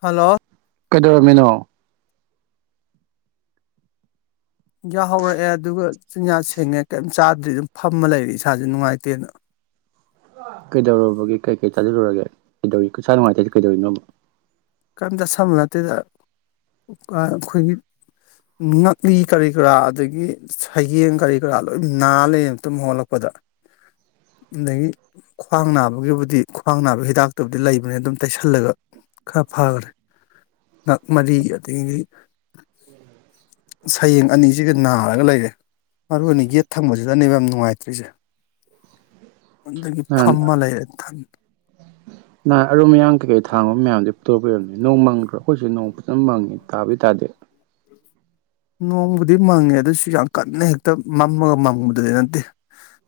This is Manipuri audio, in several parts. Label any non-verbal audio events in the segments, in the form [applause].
ꯍꯜꯂꯣ ꯀꯩꯗꯧꯔꯝꯃꯤꯅꯣ ꯌꯥꯍꯧꯔꯛꯑꯦ ꯑꯗꯨꯒ ꯆꯤꯟꯌꯥ ꯁꯦꯡꯉꯦ ꯀꯔꯤꯝ ꯆꯥꯗ꯭ꯔꯤ ꯑꯗꯨꯝ ꯐꯝꯃ ꯂꯩꯔꯤ ꯏꯁꯥꯥꯁꯦ ꯅꯨꯡꯉꯥꯏꯇꯦꯅ ꯀꯩꯗꯧꯔꯨꯕꯒꯦ ꯀꯩ ꯀꯩ ꯆꯥꯖꯂꯨꯔꯒꯦ ꯀꯩꯗꯧꯔꯤ ꯏꯁꯥ ꯅꯨꯡꯉꯥꯏꯇꯦ ꯍꯥꯏꯖ‌ꯦ ꯀꯩꯗꯧꯔꯤꯅꯣꯕ ꯀꯔꯤꯝ ꯆꯁꯟꯕ ꯅꯠꯇꯦꯗ ꯑꯥ ꯑꯩꯈꯣꯏꯒꯤ ꯉꯛꯂꯤ ꯀꯔꯤ ꯀꯔꯥ ꯑꯗꯒꯤ ꯁꯌꯦꯡ ꯀꯔꯤ ꯀꯔꯥ ꯂꯣꯏ ꯅꯥ ꯂꯩ ꯇꯨꯝ ꯍꯧꯒꯠꯂꯛꯄꯗ꯫ [inaudible] ꯑꯗꯒꯤ ꯈ꯭ꯋꯥꯡ ꯅꯥꯕꯒꯤꯕꯨꯗꯤ ꯈ꯭ꯋꯥꯡ ꯅꯥꯕ ꯍꯤꯗꯥꯛꯇꯕꯨꯗꯤ ꯂꯩꯕꯅꯤ ꯑꯗꯨꯝ ꯇꯩꯁꯜꯂꯒ ꯈꯔ ꯐꯒ꯭ꯔꯦ ꯉꯥꯛ ꯃꯔꯤ ꯑꯗꯩꯗꯤ ꯁꯌꯦꯡ ꯑꯅꯤꯁꯤꯒ ꯅꯥꯔꯒ ꯂꯩꯔꯦ꯫ ꯃꯔꯨ ꯑꯣꯏꯅ ꯌꯦꯠ ꯊꯪꯕꯁꯤꯗꯅꯦꯕ ꯌꯥꯝ ꯅꯨꯡꯉꯥꯏꯇ꯭ꯔꯤꯁꯦ꯫ [unintelligible] ꯑꯗꯨꯗꯒꯤ ꯅꯍꯥꯟ ꯐꯝꯃ ꯂꯩꯔꯦ ꯊꯟ__ ꯅꯍꯥꯟ ꯑꯔꯨꯝ ꯑꯌꯥꯡ ꯀꯩꯀꯩ ꯊꯥꯡꯉꯨꯕ ꯃꯌꯥꯝꯗꯨꯏ ꯐꯨꯗꫭꯔꯛꯄꯩ ꯑꫭꯏꯔꯝꯅꯤ ꯅꫭꯡ ꯃꯪꯗ꯭ꯔꯣ ꯑꯩꯈꯣꯏꯁꯤ ꯅꯣꯡ ꯐꯖꯅ ꯃꯪꯉꯤ ꯇꯥꯕꯨꯗꯤ ꯇꯥꯗ‌ꯦ ꯅꯣꯡꯕꯨꯗꯤ ꯃꯪꯉꯦ ꯑꯗꯨꯁꯨ ꯌꯥꯝ ꯀꯟꯅ ꯍꯦꯛꯇ ꯃꯝꯃꯒ ꯃꯪꯕꯗꯨꯗꯤ ꯅꯠꯇꯦ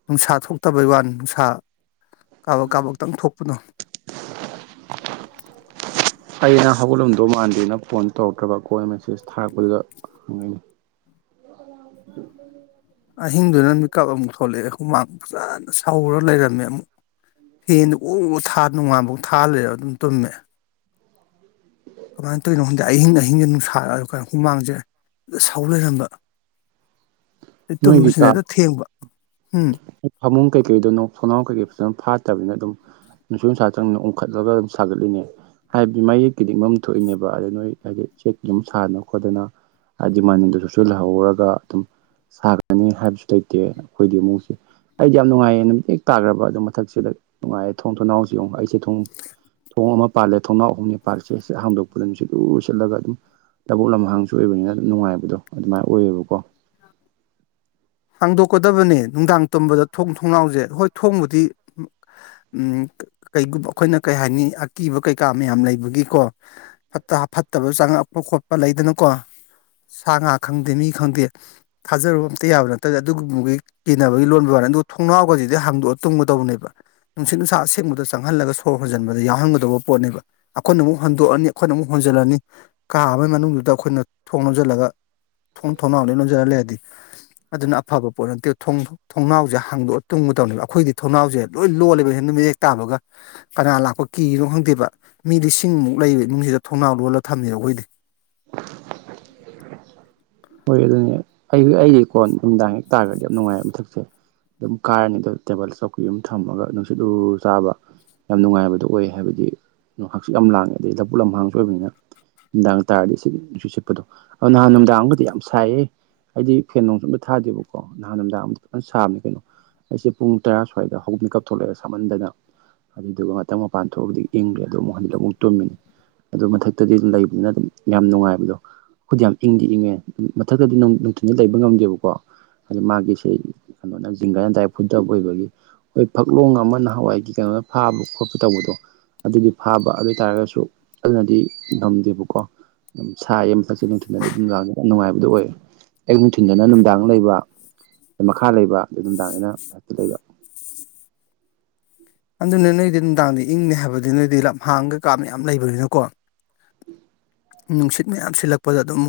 ꯅꯨꯡꯁꯥ ꯊꯣꯛꯇꯕꯩ ꯋꯥꯅꯤ ꯅꯨꯡꯁꯥ ꯀꯥꯕꯛ ꯀꯥꯕꯛꯇꯪ ꯊꯣꯛꯄꯗꫭ ꯑꯩꯗꯤ ꯅꯪ ꯍꯧꯒꯠꯂꯝꯗꯧ ꯃꯥꯟꯗ‌ꯦꯅ ꯐꯣꯟ ꯇꯧꯔꯛꯇ꯭ꯔꯕꯥ ꯀꫭꯟꯅ ꯃꯦꯁꯦꯁ ꯊꯥꯔꯛꯄꯗꯨꯗ ꯍꯪꯉꯛꯏꯅꯤ ꯑꯍꯤꯡꯗꯨꯅ ꯃꯤꯀꯞ ꯑꯃꯨꯛ ꯊꯣꯛꯂꯛꯑꯦ ꯍꯨꯃꯥꯛ ꯐꯖꯅ ꯁꯧꯔ ꯂꯩꯔꯝꯃꯦ ꯑꯃꯨꯛ ꯐꯦꯟꯗꫭ ꯎꯎ ꯊꯥ ꯅꯣꯡꯉꯥꯐꯧ ꯊꯥ ꯂꯩꯔ ꯑꯗꯨꯝ ꯇꯨꯝꯃꯦ꯫ ꯀꯃꯥꯏꯅ ꯇꯧꯔꯤꯅꯣꯈꯪꯗ‌ꯦ ꯑꯍꯤꯡ ꯑꯍꯤꯡꯖ‌ꯦ ꯅꯨꯡꯁꯥ ꯔꯛꯑ ꯀ [unintelligible] ꯍꯨꯃꯥꯡꯁꯦ ꯍ‌ꯦꯛꯇ ꯁꯧ ꯂꯩꯔꯝꯕ [inaudible] ꯑꯗꯩ ꯅꯣꯏꯒꯤ ꯇꯨꯝꯕꯁꯤꯅ ꯍꯦꯛꯇ ꯊꯦꯡꯕ ꯍꯝ ꯐꯥꯃꯨꯡ ꯀꯩꯀꯩꯗꯣ ꯊꯣꯡꯅꯥꯎ ꯀꯩꯀꯩ ꯐꯖꯅ ꯐꯥꯠꯇꯕꯅꯤꯅ ꯑꯗꯨꯝ ꯅꯨꯡꯁꯤꯠ ꯅꯨꯡꯁꯥꯆꯪꯗꯅ ꯎꯡꯈꯠꯂꯒ ꯁꯥꯒꯠꯂꯤꯅꯦꯕ꯫ ꯍꯥꯏꯕꯗꯤ ꯃꯌꯦꯛꯀꯤꯗꯤꯡ ꯃꯝ ꯊꯣꯛꯏꯅꯦꯕ ꯑꯗ ꯅꯣꯏ ꯍꯥꯏꯗꯤ ꯆꯦꯛ ꯑꯗꯨꯝ ꯁꯥꯗꯅ ꯈꯣꯠꯇꯅ ꯍꯥꯏꯗꯤ ꯃꯅꯗꯨꯁꯨ ꯁꯣꯏ ꯂꯩꯍꯧꯔꯒ ꯑꯗꯨꯝ ꯁꯥꯒꯅꯤ ꯍꯥꯏꯕꯁꯨ ꯂꯩꯇꯦ ꯑꯈꯣꯏꯗꯤ ꯑꯃꯨꯁꯦ꯫ ꯑꯩꯗꯤ ꯌꯥꯝ ꯅꯨꯡꯉꯥꯏꯌꯦ ꯅꯨꯃꯤꯠ ꯍꯦꯛ ꯇꯥꯈ꯭ꯔꯕ ꯑꯗꯨꯝ ꯃꯊꯛꯁꯤꯗ ꯅꯨꯡꯉꯥꯏꯌꯦ ꯊꯣꯡ ꯊꯨꯡꯅꯥꯎꯁꯤ ꯌꯦꯡꯑꯣ ꯑꯩꯁꯦ ꯊꯣꯡ__ ꯊꯣꯡ ꯑꯃ ꯄꯥꯜꯂꯦ ꯊꯣꯡꯅꯥꯎ ꯑꯍꯨꯝꯅꯤ ꯄꯥꯜꯂꯤꯂꯁꯦ ꯍ ꯍꯥꯝꯗꯣꯛꯄꯗ ꯃꯤꯁꯤꯠ ꯑꯗꯨ ꯂ ꯁꯤꯜꯂꯒ ꯑꯗꯨꯝ ꯂꯕꯨꯛ ꯂꯝꯍꯥꯡꯁꯨ ꯑꯣꯏꯕꯅꯤꯅ ꯑꯗꯨꯝ ꯅꯨꯡꯉꯥꯏꯕꯗꯣ ꯑꯗꯨꯃꯥꯏꯅ ꯑꯣꯏꯌꯦꯕꯀꯣ ꯍꯥꯡꯗꯣꯛꯀꯗꯕꯅꯦ ꯅꯨꯡꯗꯥꯡ ꯇꯝꯕꯗ ꯊꯣꯡ ꯊꯣꯡꯅꯥꯎꯖꯦ ꯍꯣꯏ ꯊꯣꯡꯕꯨꯗꯤ__ ꯎꯝ ꯀ-ꯀꯩꯒꯨꯝꯕ ꯑꯈꯣꯏꯅ ꯀꯩ ꯍꯥꯏꯅꯤ ꯑꯀꯤꯕ ꯀꯩꯀꯥ ꯃꯌꯥꯝ ꯂꯩꯕꯒꯤꯀꯣ__ ꯐꯠꯇ ꯐꯠꯇꯕ ꯆꯪꯉꯛꯄ ꯈꯣꯠꯄ ꯂꯩꯗꯅꯀꯣ ꯁꯥ ꯉꯥ ꯈꯪꯗꯦ ꯃꯤ ꯈꯪꯗꯦ ꯊꯥꯖꯔꯨꯕ ꯑꯝꯇ ꯌꯥꯕ꯭ꯔꯥꯠꯇ ꯇꯗ ꯑꯗꯨꯒꯨꯝꯕꯒꯤ ꯀꯤꯅꯕꯒꯤ ꯂꯣꯟꯕ ꯋꯥꯅꯤ ꯑꯗꯨꯒ ꯊꯣꯡꯅꯥꯎꯒꯁꯤꯗꯤ ꯍꯥꯡꯗꯣꯛꯑ ꯇꯨꯝꯒꯗꯧꯕꯅꯦꯕ ꯅꯨꯡꯁꯤꯠ ꯅꯨꯡꯁꯥ ꯑꯁꯦꯡꯕꯗ ꯆꯪꯍꯜꯂꯒ ꯁꯣꯔ ꯍꯣꯟꯖꯤꯟꯕꯗ ꯌꯥꯎꯍꯟꯒꯗꯧꯕ ꯄꯣꯠꯅꯦꯕ ꯑꯈꯣꯏꯅ ꯑꯃꯨꯛ ꯍꯣꯟꯗꯣꯛꯑꯅꯤ ꯑꯈꯣꯏꯅ ꯑꯃꯨꯛ ꯍꯣꯟꯖꯤꯜꯂꯅꯤ ꯀꯥ ꯑꯃꯒꯤ ꯃꯅꯨꯡꯗꯨꯗ ꯑꯈꯣꯏꯅ ꯊꯣꯡ ꯂꯣꯟꯖꯤꯜꯂꯒ__ ꯊꯣꯡ ꯊꯣꯡꯅꯥꯎ ꯂꯣꯏ ꯂꯣꯟꯖꯔ ꯂꯩ ꯑꯗꯤ ꯑꯗꯨꯅ ꯑꯐꯕ ꯄꯣꯠ ꯅꯠꯇꯦ ꯊꯣꯡꯕ ꯊꯣꯡꯅꯥꯎꯁꯦ ꯍꯥꯡꯗꯣꯛꯑ ꯇꯨꯝꯒꯗꯧꯅꯦꯕ ꯑꯩꯈꯣꯏꯗꯤ ꯊꯣꯡꯅꯥꯎꯁꯦ ꯂꯣꯏ ꯂꯣꯜꯂꯦꯕ ꯍꯦꯟꯅ ꯃꯤꯌꯦꯛ ꯇꯥꯕꯒ ꯀꯅꯥ ꯂꯥꯛꯄ ꯀꯤꯅꯣ ꯈꯪꯗꯦꯕ ꯃꯤꯗꯤ ꯁꯤꯡꯃꯨꯛ ꯂꯩꯕ ꯏꯅꯨꯡꯁꯤꯗ ꯊꯣꯡꯅꯥꯎ ꯂꯣꯜꯂ ꯊꯝꯃꯦꯕ ꯑꯩꯈꯣꯏꯗꯤ ꯍꯣꯏ ꯑꯗꯨꯅꯦ ꯑꯩ ꯑꯩꯒꯤ ꯀꯣꯟ ꯅꯨꯃꯤꯗꯥꯡ ꯍꯦꯛ ꯇꯥꯈ꯭ꯔꯗꯤ ꯌꯥꯝ ꯅꯨꯡꯉꯥꯏꯌꯦꯕ ꯃꯊꯛꯁꯦ ꯗꯨꯝ ꯀꯥꯏꯔꯅꯤ ꯗꯣ ꯇꯦꯕꯜ ꯆꯧꯀꯤ ꯑꯝ ꯊꯝꯃꯒ ꯅꯨꯡꯁꯤꯠ ꯎꯔꯨꯔꯨ ꯆꯥꯕ__ ꯌꯥꯝ ꯅꯨꯡꯉꯥꯏꯕꯗꯣ ꯑꯣꯏ ꯍꯥꯏꯕꯗꯤ ꯍꯛꯆꯤ ꯌꯥꯝ ꯂꯥꯡꯉꯦ ꯑꯗꯩ ꯂꯕꯨꯨꯛ ꯂꯝ ꯍꯥꯡꯁꯨ ꯑꯣꯏꯕꯅꯤꯅ ꯅꯨꯡꯗꯥꯡ ꯇꯥꯔꯗꯤ ꯁꯤ ꯅꯨꯡꯁꯤ ꯁꯤꯠꯄꯗꯣ ꯑ ꯅꯍꯥꯟ ꯅꯨꯡꯗꯥꯡꯑꯝꯒꯤ__ ꯌꯥꯝ ꯁꯥꯏꯌꯦ ꯍꯥꯏꯗꯤ ꯐꯦꯟ ꯅꯨꯡꯁꯨ ꯑꯝꯇ ꯊꯥꯗꯦꯕꯀꯣ ꯅꯍꯥꯟ ꯃꯤꯗꯥꯡ ꯑꯃ ꯐꯖꯅ ꯁꯥꯕꯅꯦ ꯀꯩꯅꯣ ꯑꯩꯁꯦ ꯄꯨꯡ ꯇꯔꯥ ꯁ꯭ꯋꯥꯏꯗ ꯍꯧꯃꯤꯀꯞ ꯊꯣꯛꯂꯛꯑꯦ ꯁꯥꯃꯟꯗꯅ꯫ ꯑꯗꯨꯗꯨꯒ ꯃꯊꯪ ꯃꯄꯥꯟ ꯊꯣꯛꯑꯕꯗꯤ ꯏꯪꯈ꯭ꯔꯦ ꯑꯗꯨ ꯑꯃꯨꯛ ꯍꯖꯤꯛ ꯑꯃꯨꯛ ꯇꯨꯝꯃꯤꯅꯤ ꯑꯗꯨ ꯃꯊꯛꯇꯗꯤ ꯑꯗꯨꯝ ꯂꯩꯕꯅꯤꯅ ꯑꯗꯨꯝ ꯌꯥꯝ ꯅꯨꯡꯉꯥꯏꯕꯗꯣ ꯑꯩꯗꯤ ꯌꯥꯝ ꯏꯪꯗꯤ ꯏꯪꯉꯦ ꯃ-ꯃꯊꯛꯇꯗꯤ ꯅ-ꯅꯨꯡꯊꯤꯜꯗ ꯂꯩꯕ ꯉꯝꯗꯦꯕꯀꯣ꯫ ꯍꯥꯏꯗꯤ ꯃꯥꯒꯤꯁꯦ ꯀꯩꯅꯣꯅ ꯖꯤꯡꯒꯅ ꯇꯥꯏ ꯐꯨꯗ ꯑꯣꯏꯕꯒꯤ ꯈꯣꯏ ꯐꯛꯂꯣꯡ ꯑꯃ ꯅꯍꯥꯟꯋꯥꯏꯒꯤ ꯀꯩꯅꯣꯅ ꯐꯥꯕ ꯈꯣꯠꯄ ꯇꯧꯕꯗꯣ__ ꯑꯗꯨꯒꯤ ꯐꯥꯕ ꯑꯗꯣꯏꯇꯥꯥꯔꯒꯁꯨ ꯑꯗꯨꯅꯗꯤ ꯉꯝꯗꯦꯕꯀꯣ꯫ ꯑꯗꯨꯝ ꯁꯥꯏ ꯌꯦ ꯐꯁꯦ ꯅꯨꯡꯊꯤꯅ ꯑꯗꯨꯝ ꯂꯥꯛꯅꯤ ꯌꯥꯝ ꯅꯨꯡꯉꯥꯏꯕꯗꯨ ꯑꯣꯏ ꯑꯌꯨꯛ ꯅꯨꯡꯊꯤꯟꯗꯅ ꯅꯨꯡꯗꯥꯡ ꯂꯩꯕ ꯑꯩ ꯃꯈꯥ ꯂꯩꯕ ꯑꯗꯩ ꯑꯗꯨꯝꯗꯥꯥꯛꯅꯤꯅ ꯉꯛꯇ ꯂꯩꯕ ꯑꯗꯨꯅ ꯅꯣꯏꯗꯤ ꯅꯨꯡꯗꯥꯡꯗꯤ ꯏꯪꯅꯦ ꯍꯥꯏꯕꯗꯤ ꯅꯣꯏꯗꯤ ꯂꯞ ꯍꯥꯡꯒ ꯀꯥꯞ ꯌꯥꯝ ꯂꯩꯕꯅꯤꯅꯀꯣ ꯅꯨꯡꯁꯤꯠ ꯃꯌꯥꯝ ꯁꯤꯜꯂꯛꯄꯗ ꯑꯗꯨꯝ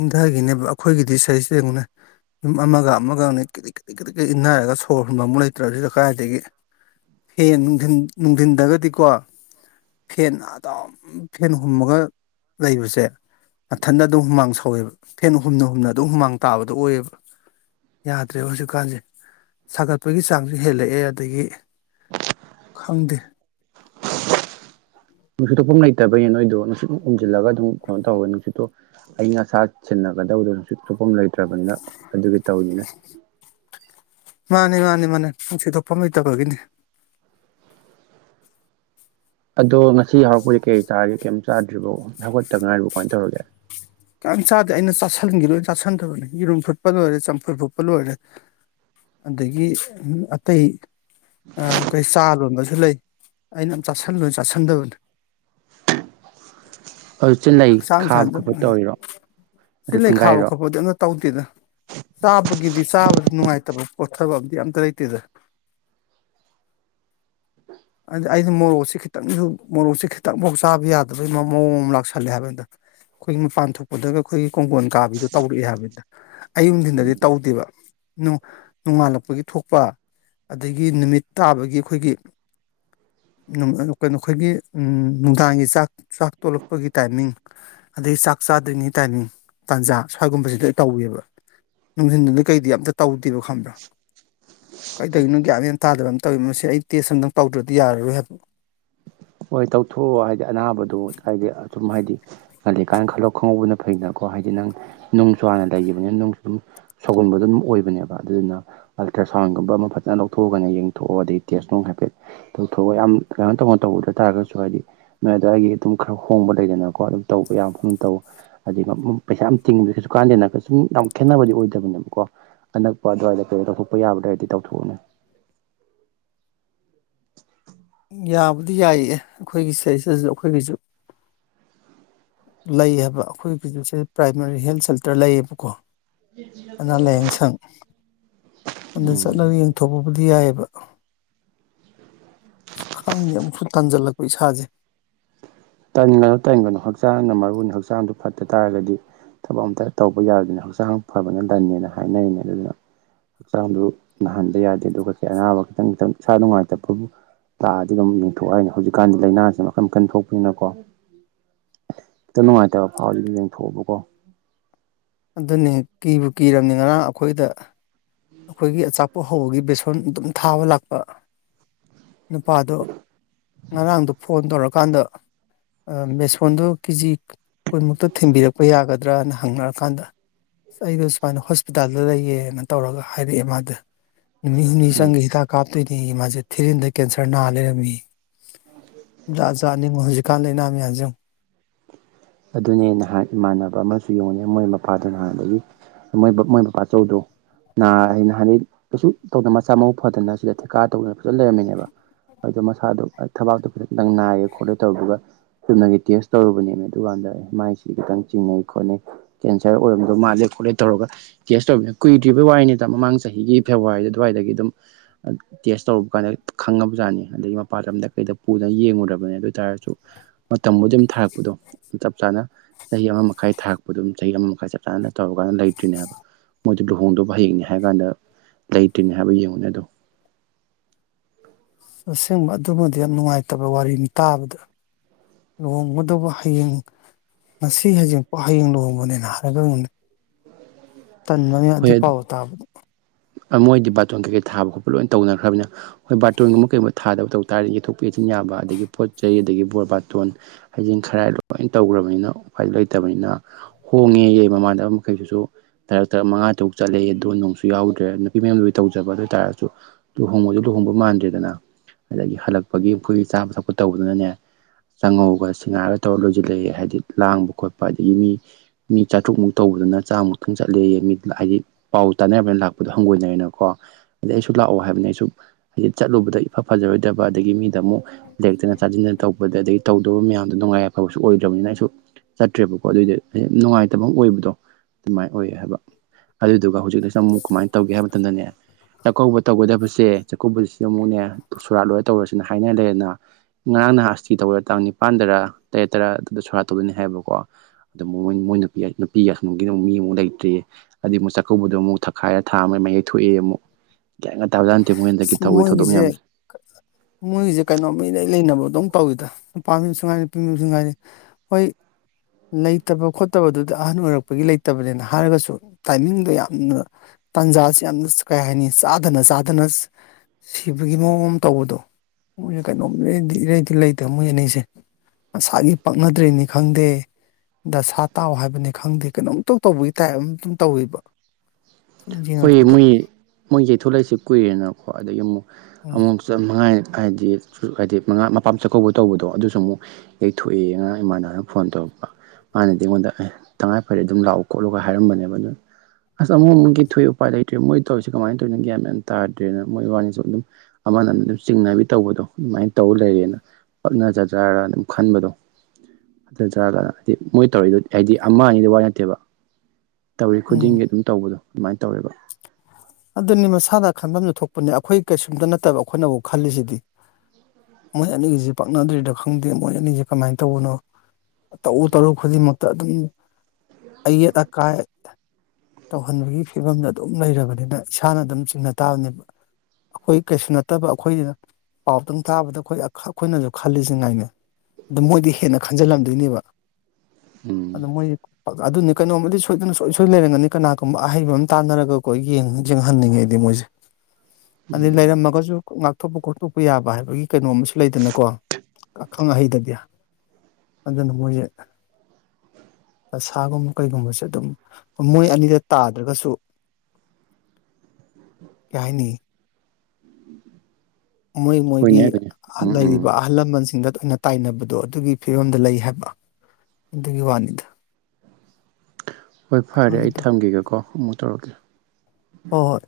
ꯏꯟꯗꯤꯌꯥꯒꯤꯅꯦꯕ ꯑꯩꯈꯣꯏꯒꯤꯗꯤ ꯁꯥꯏꯁꯗ ꯌꯦꯡꯉꯣꯅꯦ ꯌꯨꯝ ꯑꯃꯒ ꯑꯃꯒꯅꯤ ꯀꯤꯗꯤꯛ ꯀꯦꯗꯤꯛ ꯀꯔꯤꯛ ꯀꯩꯛ ꯏꯟꯅꯔꯒ ꯁꯣꯔ ꯍꯣꯟꯕꯝꯕꯨ ꯂꯩꯇ꯭ꯔꯕ ꯁꯤꯗ ꯀꯥꯏꯗꯒꯤ ꯍꯦ ꯅꯨꯡꯊꯤꯟ ꯅꯨꯡꯊꯤꯟꯗꯒꯗꯤꯀꯣ ꯐꯦꯟ ꯑꯗꯨꯝ ꯐꯦꯟ ꯍꯨꯝꯃꯒ ꯂꯩꯕꯁꯦ__ ꯃꯊꯟꯗ ꯑꯗꯨꯝ ꯍꯨꯃꯥꯡ ꯁꯧꯋꯦꯕ ꯐꯦꯟ ꯍꯨꯝꯅ ꯍꯨꯝꯅ ꯑꯗꯨꯝ ꯍꯨꯃꯥꯡ ꯇꯥꯕꯗꯣ ꯑꯣꯏꯑꯕ ꯌꯥꯗ꯭ꯔꯦꯕ ꯍꯧꯖꯤꯛꯀꯥꯟꯁꯦ ꯁꯥꯒꯠꯄꯒꯤ ꯆꯥꯡꯁꯨ ꯍꯦꯜꯂꯛꯑꯦ ꯑꯗꯒꯤ__ ꯈꯪꯗꯦ__ ꯅꯨꯡꯁꯤꯠ ꯊꯣꯛꯐꯝ ꯂꯩꯇꯕꯩꯅꯦ ꯅꯣꯏꯗꯣ ꯅꯨꯡꯁꯤꯠꯃꯨꯛ ꯎꯝꯖꯤꯜꯂꯒ ꯗꯨꯝ ꯀꯩꯅꯣ ꯇꯧꯋꯦ ꯅꯨꯡꯁꯤꯠꯇꯣ__ ꯑꯩꯅ ꯑꯁꯥ ꯁꯤꯟꯅꯒꯗꯧꯗꯅꯁꯨ ꯊꯣꯛꯐꯝ ꯂꯩꯇ꯭ꯔꯕꯅꯤꯅ ꯑꯗꯨꯒꯤ ꯇꯧꯔꯤꯅ ꯃꯥꯅꯦ ꯃꯥꯅꯦ ꯃꯥꯅꯦ ꯅꯨꯡꯁꯤ ꯊꯣꯛꯐꯝ ꯂꯩꯇꯕꯒꯤꯅꯤ ꯑꯗꯣ ꯉꯁꯤ ꯍꯧꯔꯛꯄꯗꯤ ꯀꯔꯤ ꯆꯥꯔꯒꯦ ꯀꯔꯤꯝ ꯆꯗ꯭ꯔꯤꯕꯣ ꯍꯧꯒꯠꯇ ꯉꯥꯏꯔꯤꯕꯣ ꯀꯃꯥꯏꯅ ꯇꯧꯔꯒꯦ ꯀꯩꯝ ꯆꯥꯗꯦ ꯑꯩꯅ ꯆꯥꯥꯁꯟꯈꯤꯔꯣꯏ ꯆꯥꯥꯁꯟꯈꯕꯅꯤ ꯌꯦꯔꯨꯝ ꯐꯨꯠꯄ ꯂꯣꯏꯔꯦ ꯆꯝꯐꯨꯠ ꯐꯨꯠꯄ ꯂꯣꯏꯔꯦ꯫ ꯑꯗꯒꯤ ꯑꯇꯩ ꯑꯩꯈꯣꯏ ꯆꯥ ꯂꯣꯟꯕꯁꯨ ꯂꯩ ꯑꯩꯅ ꯑꯝ ꯆꯥꯁꯤꯜꯂꯣꯏ ꯆꯥꯥꯁꯟꯗꯕꯅꯦ꯫ ꯑꯗꯨ ꯆꯤꯟ ꯂꯩ ꯈꯥꯕ ꯈꯣꯠꯄ ꯇꯧꯔꯤꯔꯣ ꯑꯗ ꯆꯤꯜ ꯂꯩ ꯈꯕ ꯇꯤꯡꯒꯥꯏꯔꯣ ꯈꯣꯠꯄꯗꯤ ꯑꯝ ꯇꯧꯗꯦꯗ ꯆꯥꯕꯒꯤꯗꯤ ꯆꯥꯕꯗ ꯅꯨꯡꯉꯥꯏꯇꯕ ꯄꯣꯊꯕ ꯑꯝꯗꯤ ꯑꯝꯇ ꯂꯩꯇꯦꯗ [inaudible] ꯑꯩꯗꯤ ꯑꯩꯁꯤ ꯃꯣꯔꯣꯛꯁꯦ ꯈꯤꯇꯪꯁꯨ ꯃꯣꯔꯣꯛꯁꯦ ꯈꯤꯇꯪꯐꯥꯎ ꯆꯥꯕ ꯌꯥꯗꯕꯩ ꯃ-ꯃꯑꯣꯡ ꯑꯃ ꯂꯥꯛꯁꯜꯂꯦ ꯍꯥꯏꯕꯅꯤꯗ꯫ ꯑꯩꯈꯣꯏꯒꯤ ꯃꯄꯥꯟ ꯊꯣꯛꯄꯗꯒ ꯑꯩꯈꯣꯏꯒꯤ ꯀꯣꯡꯒꯣꯟ ꯀꯥꯕꯤꯗꯣ ꯇꯧꯔꯛꯑꯦ ꯍꯥꯏꯕꯅꯤꯗ ꯑꯌꯨꯛ ꯅꯨꯡꯊꯤꯟꯗꯗꯤ ꯇꯧꯗꯦꯕ ꯅꯣꯡ ꯅꯣꯡꯉꯥꯜꯂꯛꯄꯒꯤ ꯊꯣꯛꯄ ꯑꯗꯒꯤ ꯅꯨꯃꯤꯠ ꯇꯥꯕꯒꯤ ꯑꯈꯣꯏꯒꯤ ꯀꯩꯅꯣ ꯑꯈꯣꯏꯒꯤ ꯎꯝ ꯅꯨꯡꯗꯥꯡꯒꯤ ꯆꯥꯛ ꯆꯥꯛ ꯇꯣꯂꯛꯄꯒꯤ ꯇꯥꯏꯃꯤꯡ ꯑꯗꯩ ꯆꯥꯛ ꯆꯥꯗ꯭ꯔꯤꯉꯩ ꯇꯥꯏꯃꯤꯡ ꯇꯥꯟꯖꯥ ꯁ꯭ꯋꯥꯏꯒꯨꯝꯕꯁꯤꯗ ꯇꯧꯋꯦꯕ꯫ ꯅꯨꯡꯊꯤꯟꯗꯗꯤ ꯀꯩꯗꯤ ꯑꯝꯇ ꯇꯧꯗꯦꯕ ꯈꯪꯕ꯭ꯔꯥ ꯀꯩꯗꯧꯏꯅꯣ ꯒ꯭ꯌꯥꯟꯃꯦꯟ ꯑꯃ ꯇꯥꯗꯕ ꯑꯃ ꯇꯧꯋꯤ ꯃꯁꯤ ꯑꯩ ꯇꯦꯁ ꯑꯝꯇꯪ ꯇꯧꯗ꯭ꯔꯗꯤ ꯌꯥꯔꯔꯣꯏ ꯍꯥꯏꯕ꯫ ꯍꯣꯏ ꯇꯧꯊꯣꯛꯑꯣ ꯍꯥꯏꯗꯤ ꯑꯅꯥꯕꯗꯨ ꯍꯥꯏꯗꯤ ꯑꯗꯨꯨꯝ ꯍꯥꯏꯗꯤ__ ꯉꯂꯤ ꯀꯥꯟ ꯈꯜꯂꯧ ꯈꯪꯍꯧꯕꯅ ꯐꯩꯅꯀꯣ ꯍꯥꯏꯗꯤ ꯅꯪ ꯅꯨꯡꯁꯨ ꯍꯥꯟꯅ ꯂꯩꯒꯤꯕꯅꯤꯅ ꯅꯨꯡꯁꯨꯝ ꯁꯧꯒꯟꯕꯗꯣ ꯑꯗꯨꯝ ꯑꯣꯏꯕꯅꯦꯕ ꯑꯗꯨꯗꯨꯅ ꯑꯜꯇ꯭ꯔ ꯁꯥꯎꯟꯒꯨꯝꯕ ꯑꯃ ꯐꯖꯅ ꯂꯧꯊꯣꯛꯑꯒꯅ ꯌꯦꯡꯊꯣꯛꯑꯣ ꯑꯗꯩ ꯇꯦꯁ ꯅꯣꯡ ꯍꯥꯏꯐꯦꯠ ꯇꯧꯊꯣꯛꯑꯒ ꯌꯥꯝ ꯀꯩꯅꯣ ꯇꯧꯅ ꯇꯧꯕꯗ ꯍꯥꯏ ꯇꯥꯔꯒꯁꯨ ꯍꯥꯏꯗꯤ ꯅꯣꯏ ꯑꯗꯨꯋꯥꯢꯒꯤ ꯑꯗꯨꯝ ꯈꯔ ꯍꯣꯡꯕ ꯂꯩꯗꯅꯀꯣ ꯑꯗꯨꯝ ꯇꯧꯕ ꯌꯥꯕ ꯃꯐꯝ ꯇꯧ ꯍꯥꯢꯗꯤ ꯄꯩꯁꯥ ꯌꯥꯝ ꯇꯤꯡꯕꯗ ꯀꯩꯁꯨ ꯀꯥꯟꯗꯦꯅ ꯁꯨꯝ ꯌꯥꯝ ꯈꯦꯠꯅꯕꯗꯤ ꯑꯣꯏꯗꯕꯅꯦꯕꯀꯣ ꯑꯅꯛꯄ ꯑꯗꯨꯋꯥꯏꯗ ꯀꯩꯟ ꯇꯧꯊꯣꯛꯄ ꯌꯥꯕ ꯂꯩꯔꯗꯤ ꯇꯊꯣꯛꯎꯅꯦ꯫ [inaudible] ꯌꯥꯕꯨꯗꯤ ꯌꯥꯏꯌꯦ ꯑꯩꯈꯣꯏꯒꯤ ꯁꯤꯁꯤꯗꯁꯨ ꯑꯩꯈꯣꯏꯒꯤꯁꯨ ꯂꯩ ꯍꯥꯏꯕ ꯑꯩꯈꯣꯏꯒꯤ [unintelligible] ꯄ꯭ꯔꯥꯏꯃꯥꯔꯤ ꯍꯦꯜꯠ ꯁꯦꯟꯇꯔ ꯂꯩꯌꯦꯕꯀꯣ ꯑꯅꯥ ꯂꯥꯏꯌꯦꯡꯁꯪ ꯑꯗꯨꯗ ꯎꯝ ꯆꯠꯂꯒ ꯌꯦꯡꯊꯣꯛꯄꯕꯨꯗꯤ ꯌꯥꯏꯌꯦꯕ꯫ ꯑꯁ ꯈꯪꯗꯦ ꯑꯃꯨꯛꯁꯨ ꯇꯥꯟꯖꯜꯂꯛꯄ ꯏꯁꯥꯁꯦ꯫ ꯇꯟꯒꯅꯨ ꯇꯟꯒꯅꯨ ꯍꯛꯆꯥꯡꯅ ꯃꯔꯨꯅꯤ ꯍꯛꯆꯥꯡꯗꯨ ꯐꯠꯇ ꯇꯥꯔꯒꯗꯤ ꯊꯕꯛ ꯑꯝꯇ ꯇꯧꯕ ꯌꯥꯔꯣꯢꯗꯩꯅꯤ ꯍꯛꯆꯥꯡ ꯐꯕꯅ ꯂꯟꯅꯦ ꯍꯥꯏꯅꯔꯤꯅꯦ ꯑꯗꯨꯅ ꯍꯛꯆꯥꯡꯗꯨ ꯅꯥꯍꯟꯕ ꯌꯥꯗꯦ ꯑꯗꯨꯒ ꯑꯅꯥꯕ ꯈꯤꯇꯪ ꯈꯤꯇꯪ ꯢꯁꯥ ꯅꯨꯡꯉꯥꯏꯇꯕꯕꯨ__ ꯂꯥꯛꯑꯗꯤ ꯑꯗꯨꯝ ꯌꯦꯡꯊꯣꯛꯑꯣ ꯍꯥꯏꯅꯤ ꯍꯧꯖꯤꯛꯀꯥꯟꯗꯤ ꯂꯥꯏꯅꯥꯁꯦ ꯃꯈꯟ ꯃꯈꯟ ꯊꯣꯛ ꯀꯨꯏꯅꯀꯣ ꯈꯤꯇꯪ ꯅꯨꯡꯉꯥꯏꯇꯕ ꯐꯥꯎꯔꯗꯤ ꯌꯦꯡꯊꯣꯛꯑꯣꯕꯀꯣ ꯑꯗꯨꯅꯤ ꯀꯤꯕꯨ ꯀꯤꯔꯕꯅꯤ ꯉꯔꯥꯡ ꯑꯩꯈꯣꯏꯗ ꯑꯩꯈꯣꯏꯒꯤ ꯑꯆꯥꯄꯣꯠ ꯍꯧꯕꯒꯤ ꯕꯦꯁꯣꯟ ꯑꯗꯨꯝ ꯊꯥꯕ ꯂꯥꯛꯄ__ ꯅꯨꯄꯥꯗꯣ ꯉꯔꯥꯡꯗꯣ ꯐꯣꯟ ꯇꯧꯔꯀꯥꯟꯗ__ ꯕꯦꯁꯣꯟꯗꯨ ꯀꯦꯖꯤ ꯀꯨꯟꯃꯨꯛꯇ ꯊꯤꯟꯕꯤꯔꯛꯄ ꯌꯥꯒꯗ꯭ꯔꯅ ꯍꯪꯅꯔꯀꯥꯟꯗ ꯑꯩꯗꯣ ꯁꯨꯃꯥꯏꯅ ꯍꯣꯁꯄꯤꯇꯥꯜꯗ ꯂꯩꯌꯦꯅ ꯇꯧꯔꯒ ꯍꯥꯏꯔꯛꯑꯦ ꯃꯥꯗꯨ ꯅꯨꯃꯤꯠ ꯍꯨꯝꯅꯤ ꯎꯝ ꯆꯪꯒꯩ ꯍꯤꯗꯥꯛ ꯀꯥꯞꯇꯣꯏꯅꯦꯌꯦ ꯃꯥꯁꯦ ꯊꯤꯔꯤꯟꯗ ꯀꯦꯟꯁꯔ ꯅꯥ ꯂꯩꯔꯝꯃꯦ ꯖꯥꯠ ꯖꯥꯠꯅꯤꯡꯉꯣ ꯍꯧꯖꯤꯛꯀꯥꯟ ꯂꯥꯢꯅꯥ ꯃꯌꯥꯝꯁꯤꯉꯣ ꯑꯗꯨꯅꯦ ꯅꯍꯥꯟ ꯏꯃꯥꯟꯅꯕ ꯑꯃꯁꯨ ꯌꯦꯡꯉꯣꯅꯦ ꯃꯣꯏ ꯃꯄꯥꯗꯨ ꯅꯥꯍꯟꯗꯒꯤ ꯃꯣꯏ ꯃꯣꯏ ꯕꯕꯥꯆꯧꯗꯣ ꯅꯥ ꯅꯥꯍꯟꯗꯩ ꯀꯩꯁꯨ ꯇꯧꯗ ꯃꯁꯥ ꯃꯎ ꯐꯗꯅ ꯁꯤꯗ ꯊꯤꯀꯥ ꯇꯧꯗꯅ ꯐꯖꯅ ꯂꯩꯔꯝꯃꯤꯅꯦꯕ__ ꯑꯗꯣ ꯃꯁꯥꯗꯣ ꯑꯩ ꯊꯕꯥꯛꯇꯣ ꯈꯤꯇꯪ ꯈꯤꯇꯪ ꯅꯥꯏꯌꯦ ꯈꯣꯠꯂꯦ ꯇꯧꯕꯒ ꯆꯨꯝꯅꯒꯤ ꯇꯦꯁ ꯇꯧꯔꯨꯕꯅꯦꯃꯤ ꯑꯗꯨꯀꯥꯟꯗ ꯃꯥꯏꯁꯤ ꯈꯤꯇꯪ ꯆꯤꯡꯅꯩ ꯈꯣꯠꯅꯩ ꯀꯦꯟꯁꯔ ꯑꯣꯏꯔꯝꯗꯣ ꯃꯥꯜꯂꯦ ꯈꯣꯠꯂꯦ ꯇꯧꯔꯒ ꯇꯦꯁ ꯇꯧꯅꯤ ꯀꯨꯏꯗ꯭ꯔꯤꯕꯩ ꯋꯥꯏꯅꯤꯗ ꯃꯃꯥꯡ ꯆꯍꯤꯒꯤ ꯐꯦꯕꯋꯥꯔꯤꯗ ꯑꯗꯨꯋꯥꯏꯗꯒꯤ ꯑꯗꯨꯝ ꯇꯦꯁ ꯇꯧꯔꯨꯕ ꯀꯥꯟꯗ ꯈꯪꯉꯕꯖꯥꯠꯅꯤ ꯑꯗꯒꯤ ꯃꯄꯥꯟ ꯂꯝꯗ ꯀꯩꯗ ꯄꯨꯗꯅ ꯌꯦꯡꯉꯨꯔꯕꯅꯤ ꯑꯗꯣꯏ ꯇꯥꯔꯁꯨ__ ꯃꯇꯝꯕꯨꯗꯤ ꯗꯨꯝ ꯊꯥꯔꯛꯄꯗꯣ꯫ ꯆꯞ ꯆꯥꯅ ꯆꯍꯤ ꯑꯃ ꯃꯈꯥꯏ ꯊꯥꯛ__ ꯑꯗꯨꯝ ꯆꯍꯤ ꯑꯃ ꯃꯈꯥꯏ ꯆꯞ ꯆꯥꯅ ꯇꯧꯔꯀꯥꯟꯗ ꯂꯩꯇ꯭ꯔꯤꯅꯦ ꯍꯥꯢꯕ ꯃꯣꯏꯗꯨ ꯂꯨꯍꯣꯡꯗꯣꯕ ꯍꯌꯦꯡꯅꯤ ꯍꯥꯏ ꯀꯥꯟꯗ ꯂꯩꯇ꯭ꯔꯤꯅꯦ ꯍꯥꯏꯕ ꯌꯦꯡꯉꯨꯅꯦ ꯑꯗꯣ ꯑꯁꯦꯡꯕ ꯑꯗꯨꯃꯗꯤ ꯌꯥꯝ ꯅꯨꯡꯉꯥꯏꯇꯕ ꯋꯥꯔꯤꯅꯤ ꯇꯥꯕꯗ ꯂꯨꯍꯣꯡꯒꯗꯧꯕ ꯍꯌꯦꯡ ꯉꯁꯤ ꯍꯖꯡꯀꯣ ꯍꯌꯦꯡ ꯂꯨꯍꯣꯡꯕꯅꯦꯅ ꯍꯥꯏꯔꯒ__ ꯎ ꯇꯟꯕ ꯌꯥꯗꯤ ꯄꯥꯎ ꯇꯥꯕꯗꯣ ꯑ ꯃꯣꯏꯗꯤ ꯕꯥꯇꯣꯟ ꯀꯩꯀꯩ ꯊꯥꯕ ꯈꯣꯠꯄ ꯂꯣꯏꯅ ꯇꯧꯅꯈ꯭ꯔꯕꯅꯦ꯫ ꯍꯣꯏ ꯕꯥꯔꯇꯣꯟꯒꯨꯝꯕ ꯀꯩꯨꯝꯕ ꯊꯥꯕ ꯇꯧ ꯇꯥꯔꯗꯤ ꯌꯦꯩꯊꯣꯛꯄ ꯌꯦꯠꯁꯤꯟ ꯌꯥꯕ ꯑꯗꯒꯤ ꯄꯣꯠ ꯆꯩ ꯑꯗꯒꯤ ꯕꯣꯔ ꯕꯥꯔꯇꯣꯟ ꯍꯩꯖꯤꯡ ꯈꯔ ꯂꯣꯏ ꯇꯧꯈ꯭ꯔꯕꯅꯤꯅ ꯎꯄꯥꯏ ꯂꯩꯇꯕꯅꯤꯅ ꯍꯣꯡꯉꯦ ꯌꯩ ꯃꯃꯥꯟꯗ ꯃꯈꯩꯗꯨꯁꯨ ꯇꯔ ꯃꯉꯥ ꯇꯨꯛꯠꯂꯛꯑꯦꯣꯟ ꯅꯣꯡꯨꯁꯨ ꯌꯥꯎꯗ꯭ꯔꯦ ꯅꯨꯄꯤ ꯃꯌꯥꯝꯗꯨꯒꯤ ꯇꯧꯖꯕ ꯑꯗꯨ ꯑꯣꯏꯇꯥꯥꯔꯒꯁꯨ ꯂꯨꯍꯣꯡꯉꯁꯨ ꯂꯨꯍꯣꯡꯕ ꯃꯥꯟꯗ꯭ꯔꯦꯗꯅ ꯑꯗꯒꯤ ꯍꯜꯂꯛꯄꯒꯤ ꯑꯩꯈꯣꯏꯒꯤ ꯆꯥꯕ ꯊꯛꯄ ꯇꯧꯕꯗꯨꯅꯅꯦ ꯆꯪꯉꯧꯒ ꯁꯤꯡꯉꯥꯏꯔꯒ ꯇꯧꯔ ꯂꯣꯏꯁꯤꯜꯂꯛꯑꯦ ꯍꯥꯏꯗꯤ ꯂꯥꯡꯕ ꯈꯣꯠꯄ ꯑꯗꯒꯤ ꯃꯤ ꯃꯤ ꯆꯥꯇ꯭ꯔꯨꯛꯨ ꯇꯗꯨꯅ ꯆꯥꯃꯨꯛꯇꯪ ꯆ ꯂꯩ ꯃꯤ ꯍꯥꯏꯗꯤ ꯄꯥꯎ ꯇꯥꯅꯔꯕꯅꯤꯅ ꯂꯥꯛꯄꯗꯣ ꯍꯪꯒꯣꯏꯅꯔꯦꯅꯀꯣ ꯑꯗꯩ ꯑꯩꯁꯨ ꯂꯥꯛꯑꯣ ꯍꯥꯏꯕꯅꯦ ꯑꯩꯁꯨ ꯍꯥꯏꯗꯤ ꯆꯠꯂꯨꯕꯗ ꯑ ꯐꯖꯔꯣꯏꯗꯕ ꯑꯗꯒꯤ ꯃꯤꯗ ꯑꯃꯨꯛ ꯂꯦꯛꯇꯅ ꯆꯥꯁꯤꯟꯗꯅ ꯇꯧꯕꯗ ꯑꯗꯒꯤ ꯇꯧꯗꯕ ꯃꯌꯥꯝꯗꯣ ꯅꯨꯡꯉꯥꯏ ꯌꯥꯏꯐꯕꯁꯨ ꯑꯣꯏꯗ꯭ꯔꯕꯅꯤꯅ ꯑꯩꯁꯨ ꯆꯠꯇ꯭ꯔꯦꯕꯀꯣ ꯑꯗꯨꯏꯗ ꯅꯨꯡꯉꯥꯏꯇꯕ ꯑꯃ ꯑꯣꯏꯕꯗꯣ ꯑꯣꯏ ꯍꯥꯏꯕ ꯑꯗꯨꯏꯗꯨꯒ ꯍꯧꯖꯤꯛꯅꯁ ꯑꯃꯨꯛ ꯀꯃꯥꯏꯅ ꯇꯧꯒꯦ ꯍꯥꯏꯕ ꯃꯇꯝꯗꯅꯦ ꯆꯥꯛꯀꯧꯕ ꯇꯧꯒꯗꯕꯁꯦ ꯆꯥꯛꯀꯧꯕꯁꯤꯁꯨ ꯑꯃꯨꯛꯅꯦ ꯁꯨꯔꯥꯠ ꯂꯣꯏꯔ ꯇꯧꯔꯁꯤꯅ ꯍꯥꯏꯅ ꯂꯩꯗꯅ ꯉꯔꯥꯡ ꯅꯍꯥꯁꯇꯤ ꯇꯧꯕ ꯇꯥꯡ ꯅꯤꯄꯥꯟꯗꯔꯥ ꯇꯔꯦꯠ ꯇꯔꯥ ꯑꯗꯨꯗ ꯁꯣꯔꯥꯠꯇꯗꯅꯤ ꯍꯥꯏꯕꯀꯣ ꯑꯗꯨ ꯃꯣꯏ ꯅꯨꯄꯤ ꯌꯥꯒꯤ ꯃꯤ ꯑꯃꯉ ꯂꯩ ꯑꯗꯨꯗꯤ ꯑꯃꯨꯛ ꯆꯥꯛꯀꯧꯕꯗꯣ ꯑꯃꯨꯛ ꯊꯛꯈꯥꯏꯔ ꯊꯥ ꯑꯃꯒꯤ ꯃꯀꯩ ꯊꯣꯛꯑꯦ ꯑꯃꯨꯛ ꯇꯥꯖꯥꯟ ꯇꯦ ꯑꯁ ꯃꯣꯏꯅꯗꯒꯤꯧꯏ ꯊꯧꯗꯣꯛ ꯃꯌꯥꯝꯦ ꯃꯣꯏꯒꯤꯁꯦ ꯃꯣꯏꯒꯤꯁꯦ ꯀꯩꯅꯣ ꯃꯤ ꯂꯩꯩ ꯂꯩꯅꯕ ꯑꯗꯨꯝ ꯇꯧꯋꯤꯗ ꯅꯨꯄꯥ ꯃꯤꯁꯨ ꯉꯥꯏ ꯅꯨꯄꯤ ꯃꯤꯁꯨ ꯉꯥꯏꯔꯤ ꯍꯣꯏ ꯂꯩꯇꯕ ꯈꯣꯠꯇꯕꯗꯨꯗ ꯑꯍꯟ ꯑꯣꯏꯔꯛꯄꯒꯤ ꯂꯩꯇꯕꯅꯦꯅ ꯍꯥꯏꯔꯒꯁꯨ ꯇꯥꯏꯃꯤꯡꯗꯣ ꯌꯥꯝꯅ ꯇꯥꯟꯖꯥꯁꯤ ꯌꯥꯝꯅ ꯀꯩ ꯍꯥꯏꯅꯤ ꯆꯥꯗꯅ ꯆꯥꯗꯅꯁ ꯁꯤꯕꯒꯤ ꯃꯑꯣꯡ ꯑꯃ ꯇꯧꯕꯗꯣ ꯃꯣꯏꯁꯦ ꯀꯩꯅꯣꯝ ꯂꯩꯩꯗꯤ ꯏꯔꯩꯗꯤ ꯂꯩꯇꯕ ꯃꯣꯏ ꯑꯅꯤꯁꯦ ꯃꯁꯥꯒꯤ ꯄꯛꯅꯗ꯭ꯔꯔꯤꯅꯤ ꯈꯪꯗꯦ ꯗꯁꯥ ꯇꯥꯎ ꯍꯥꯏꯕꯅꯤ ꯈꯪꯗꯦ ꯀꯩꯅꯣꯝꯇꯧ ꯇꯧꯕꯒꯤ ꯇꯥꯏꯞ ꯑꯇꯪ ꯇꯧꯋꯕ ꯍꯣꯏ ꯃꯣꯏ ꯃꯣꯏ ꯌꯩꯊꯂꯛꯏꯁꯦ ꯀꯨꯏꯔꯦꯅꯀꯣ ꯑꯗꯒꯤ ꯑꯃꯨꯛ ꯎꯝ ꯑꯃꯨꯛ ꯃꯉꯥꯏ ꯍꯥꯏꯗꯤ ꯍꯥꯏꯗꯤ ꯃꯉꯥ ꯃꯄꯥꯥꯟ ꯆꯥꯛꯀꯧꯕ ꯇꯧꯕꯗꯣ ꯑꯗꯨꯁꯨ ꯑꯃꯨꯛ ꯌꯊꯣꯛꯑꯦꯅ ꯏꯃꯥꯟꯅꯕꯅ ꯐꯣꯟ ꯇꯧꯔꯛꯄ ꯃꯥꯅꯗꯤ ꯑꯩꯉꯣꯟꯗ ꯑꯦ ꯇꯉꯥꯏ ꯐꯗꯦ ꯑꯗꯨꯝ ꯂꯥꯛꯎ ꯈꯣꯠꯂꯨꯒ ꯍꯥꯏꯔꯝꯕꯅꯦꯕ ꯑꯗꯨ ꯑꯁ ꯑꯃꯨꯛ ꯑꯃꯒꯤ ꯊꯊꯣꯏꯕ ꯎꯄꯥꯏ ꯂꯩꯇ꯭ꯔꯦ ꯃꯣꯏ ꯇꯧꯔꯤꯁꯤ ꯀꯃꯥꯏꯅ ꯇꯧꯔꯤꯅ ꯒ꯭ꯌꯥ ꯃ ꯌꯥꯝ ꯇꯥꯗ꯭ꯔꯦꯅ ꯃꯣꯏ ꯋꯥꯅꯤꯁꯨ ꯑꯗꯨꯝ ꯑꯃꯅꯅ ꯑꯗꯨꯝ ꯆꯤꯡꯅꯕꯤ ꯇꯧꯕꯗꯣ ꯑꯗꯨꯃꯥꯏꯅ ꯇꯧ ꯂꯩꯔꯦꯅ ꯄꯛꯅꯖꯗ꯭ꯔꯥꯔ ꯑꯗꯨꯝ ꯈꯟꯕꯗꯣ ꯖꯥꯒ ꯍꯥꯏꯗꯤ ꯃꯣꯏ ꯇꯧꯔꯔꯤꯗ ꯍꯥꯏꯗꯤ ꯑꯃ ꯑꯅꯤꯗꯤ ꯋꯥꯏ ꯅꯠꯇꯦꯕ ꯇꯧꯔꯤ ꯈꯨꯗꯤꯡꯒꯤ ꯎꯝ ꯑꯗꯨꯝ ꯇꯧꯕꯗꯣ ꯑꯗꯨꯃꯥꯏꯅ ꯇꯧꯋꯦꯕ ꯑꯗꯨꯅꯤ ꯃꯁꯥꯅ ꯈꯟꯐꯝꯁꯨ ꯊꯣꯛꯄꯅꯦ ꯑꯩꯈꯣꯏ ꯀꯩꯁꯨꯝꯇ ꯅꯠꯇꯕ ꯑꯩꯈꯣꯏꯅꯕꯨꯥꯎ ꯈꯜꯂꯤꯁꯤꯗꯤ ꯃꯣꯏ ꯑꯅꯤꯒꯤꯁꯤꯦ ꯄꯥꯛꯅꯗ꯭ꯔꯤꯗ ꯈꯪꯗꯦ ꯃꯣꯏ ꯑꯅꯤꯁꯦ ꯀꯃꯥꯏꯅ ꯇꯧꯕꯅꯣ ꯇꯧꯎꯨ ꯇꯔꯨ ꯈꯨꯗꯤꯡꯃꯛꯇ ꯑꯗꯨꯝ ꯑꯌꯦꯠ ꯑꯀꯥꯏ ꯇꯧꯍꯟꯕꯒꯤ ꯐꯤꯕꯝꯗꯣ ꯑꯗꯨꯝ ꯂꯩꯔꯕꯅꯤꯅ ꯏꯁꯥꯅ ꯑꯗꯨꯝ ꯆꯤꯡꯅ ꯇꯥꯕꯅꯦꯕ ꯑꯩꯈꯣꯏ ꯀꯩꯁꯨ ꯅꯠꯇꯕ ꯑꯩꯈꯣꯏ ꯄꯥꯎꯗꯪ ꯇꯥꯕꯗ ꯑꯩꯈꯣꯏ ꯑꯩꯈꯣꯏꯅꯁꯨ ꯈꯜꯂꯤꯁꯤ ꯉꯥꯏꯅꯦ ꯑꯗꯨ ꯃꯣꯏꯗꯤ ꯍꯦꯟꯅ ꯈꯟꯖꯤꯜꯂꯝꯗꯣꯏꯅꯦꯕ ꯎꯝ ꯑꯗꯣ ꯃꯣꯏ ꯑꯗꯨꯅꯤ ꯀꯩꯅꯣꯝꯃꯗꯤ ꯁꯣꯏꯗꯅ ꯁꯣꯏꯁꯣꯏ ꯂꯩꯔꯝꯒꯅꯤ ꯀꯅꯥꯒꯨꯝꯕ ꯑꯍꯩꯕ ꯑꯃ ꯇꯥꯟꯅꯔꯒ ꯑꯗꯨꯒ ꯌꯦꯡꯍꯟꯅꯤꯡꯉꯦꯗꯤ ꯃꯣꯏꯁꯦ ꯑꯗꯩ ꯂꯩꯔꯝꯃꯒꯁꯨ ꯀꯊꯣꯛꯄ ꯈꯣꯠꯇꯣꯛꯄ ꯌꯥꯕ ꯍꯥꯏꯕꯒꯤ ꯀꯩꯅꯣꯝ ꯑꯃꯁꯨ ꯂꯩꯗꯅꯀꯣ ꯑꯈꯪ ꯑꯍꯩꯗꯕꯤ ꯑꯗꯨꯅ ꯃꯣꯏꯁ ꯑꯁꯥꯒꯨꯝꯕ ꯀꯩꯒꯨꯝꯕꯁꯦ ꯑꯗꯨꯝ ꯃꯣꯏ ꯑꯅꯤꯗ ꯇꯥꯗ꯭ꯔꯒꯁꯨ ꯀꯥꯏꯅꯤ ꯃꯣꯏ ꯃꯣꯏꯒꯤ ꯍꯣꯏꯅꯦ ꯑꯗꯨꯅꯦ ꯎꯝ ꯎꯝ ꯂꯩꯔꯤꯕ ꯑꯍꯜ ꯂꯃꯟꯁꯤꯡꯗ ꯇꯥꯏꯅꯕꯗꯣ ꯑꯗꯨꯒꯤ ꯐꯤꯕꯝꯗ ꯂꯩ ꯍꯥꯏꯕ ꯑꯗꯨꯒꯤ ꯋꯥꯅꯤꯗ ꯍꯣꯏ ꯐꯔꯦ ꯑꯩ ꯈꯪꯗ꯭ꯔꯦ ꯊꯝꯒꯤꯒꯦꯀꯣ ꯑꯃꯨꯛ ꯇꯧꯔꯛꯀꯦ ꯍꯣꯏ ꯍꯣꯏ